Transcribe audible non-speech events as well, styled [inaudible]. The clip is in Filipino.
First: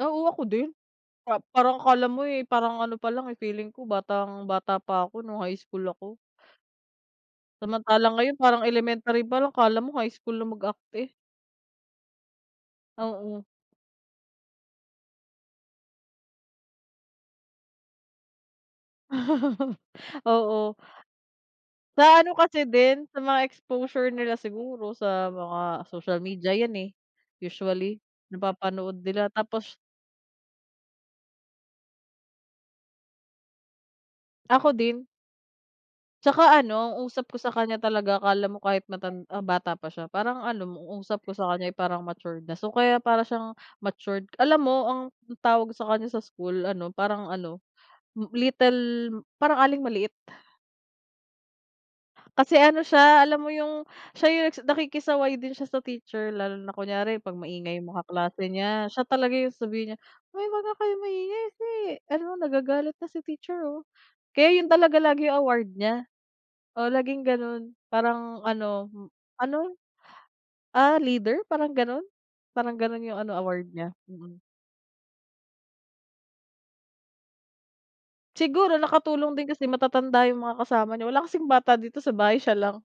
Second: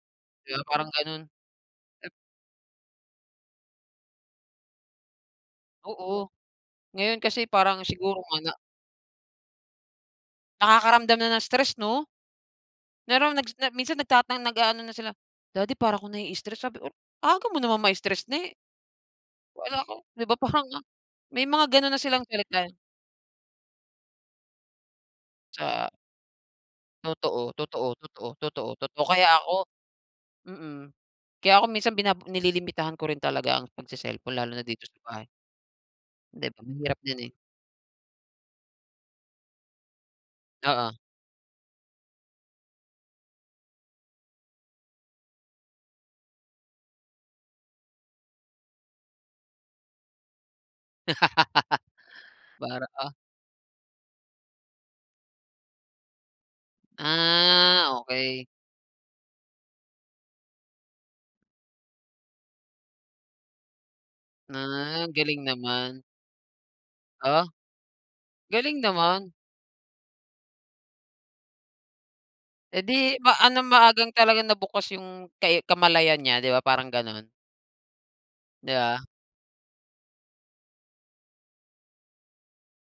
Oo, ako Kaya din. parang ganun. Ah, parang akala Ep mo eh parang ano palang feeling ko batang-bata pa ako nung high school ako Oo, ngayon kasi parang Samantalang siguro ngayon nga na parang elementary palang, akala mo high school na magarte. Nakakaramdam na ng stress no? Meron Oo. nagsna minsan nag nag-aano na sila, "Daddy para ko naii-stress" sabi ko, "Aga mo naman mai-stress ne." [chuckles] Wala ko di ba parang Oo. nga may mga ganun na Sa silang ano kasi salita. din, sa mga exposure nila siguro sa mga Sa social media yan eh, Totoo, totoo, usually totoo, totoo, napapanood totoo. nila Kaya ako tapos mm, kaya ako minsan binab nililimitahan ko rin talaga ang pag-cellphone lalo na Ako dito sa din. bahay. Hindi, Tsaka mahirap ano, din eh. usap ko sa kanya talaga akala mo kahit matan ah, bata pa siya parang ano Oo. usap ko sa kanya ay parang matured na. So kaya para siyang matured, alam mo ang tawag sa kanya sa school ano parang ano little, parang aling maliit. Kasi, [laughs] ano Para, ah siya alam mo yung siya yung, nakikisaway din siya sa teacher lalo na kunyari pag maingay Ah, mga okey. kaklase niya. Siya talaga yung sasabihin niya, "Uy wag nga kayong maingay kasi ano nagagalit na si teacher oh." Kaya yun talaga Ah, lagi galing award naman. niya. Oh, laging Ah. ganun parang Galing ano, naman. ano, ah, leader parang ganun, parang ganun Edi yung ano maano award niya, maagang talaga mhm. nabukas yung ke kamalayan niya di ba parang ganun? Di Siguro ba? nakatulong din kasi matatanda yung mga kasama niya wala kasing bata dito sa bahay, siya lang.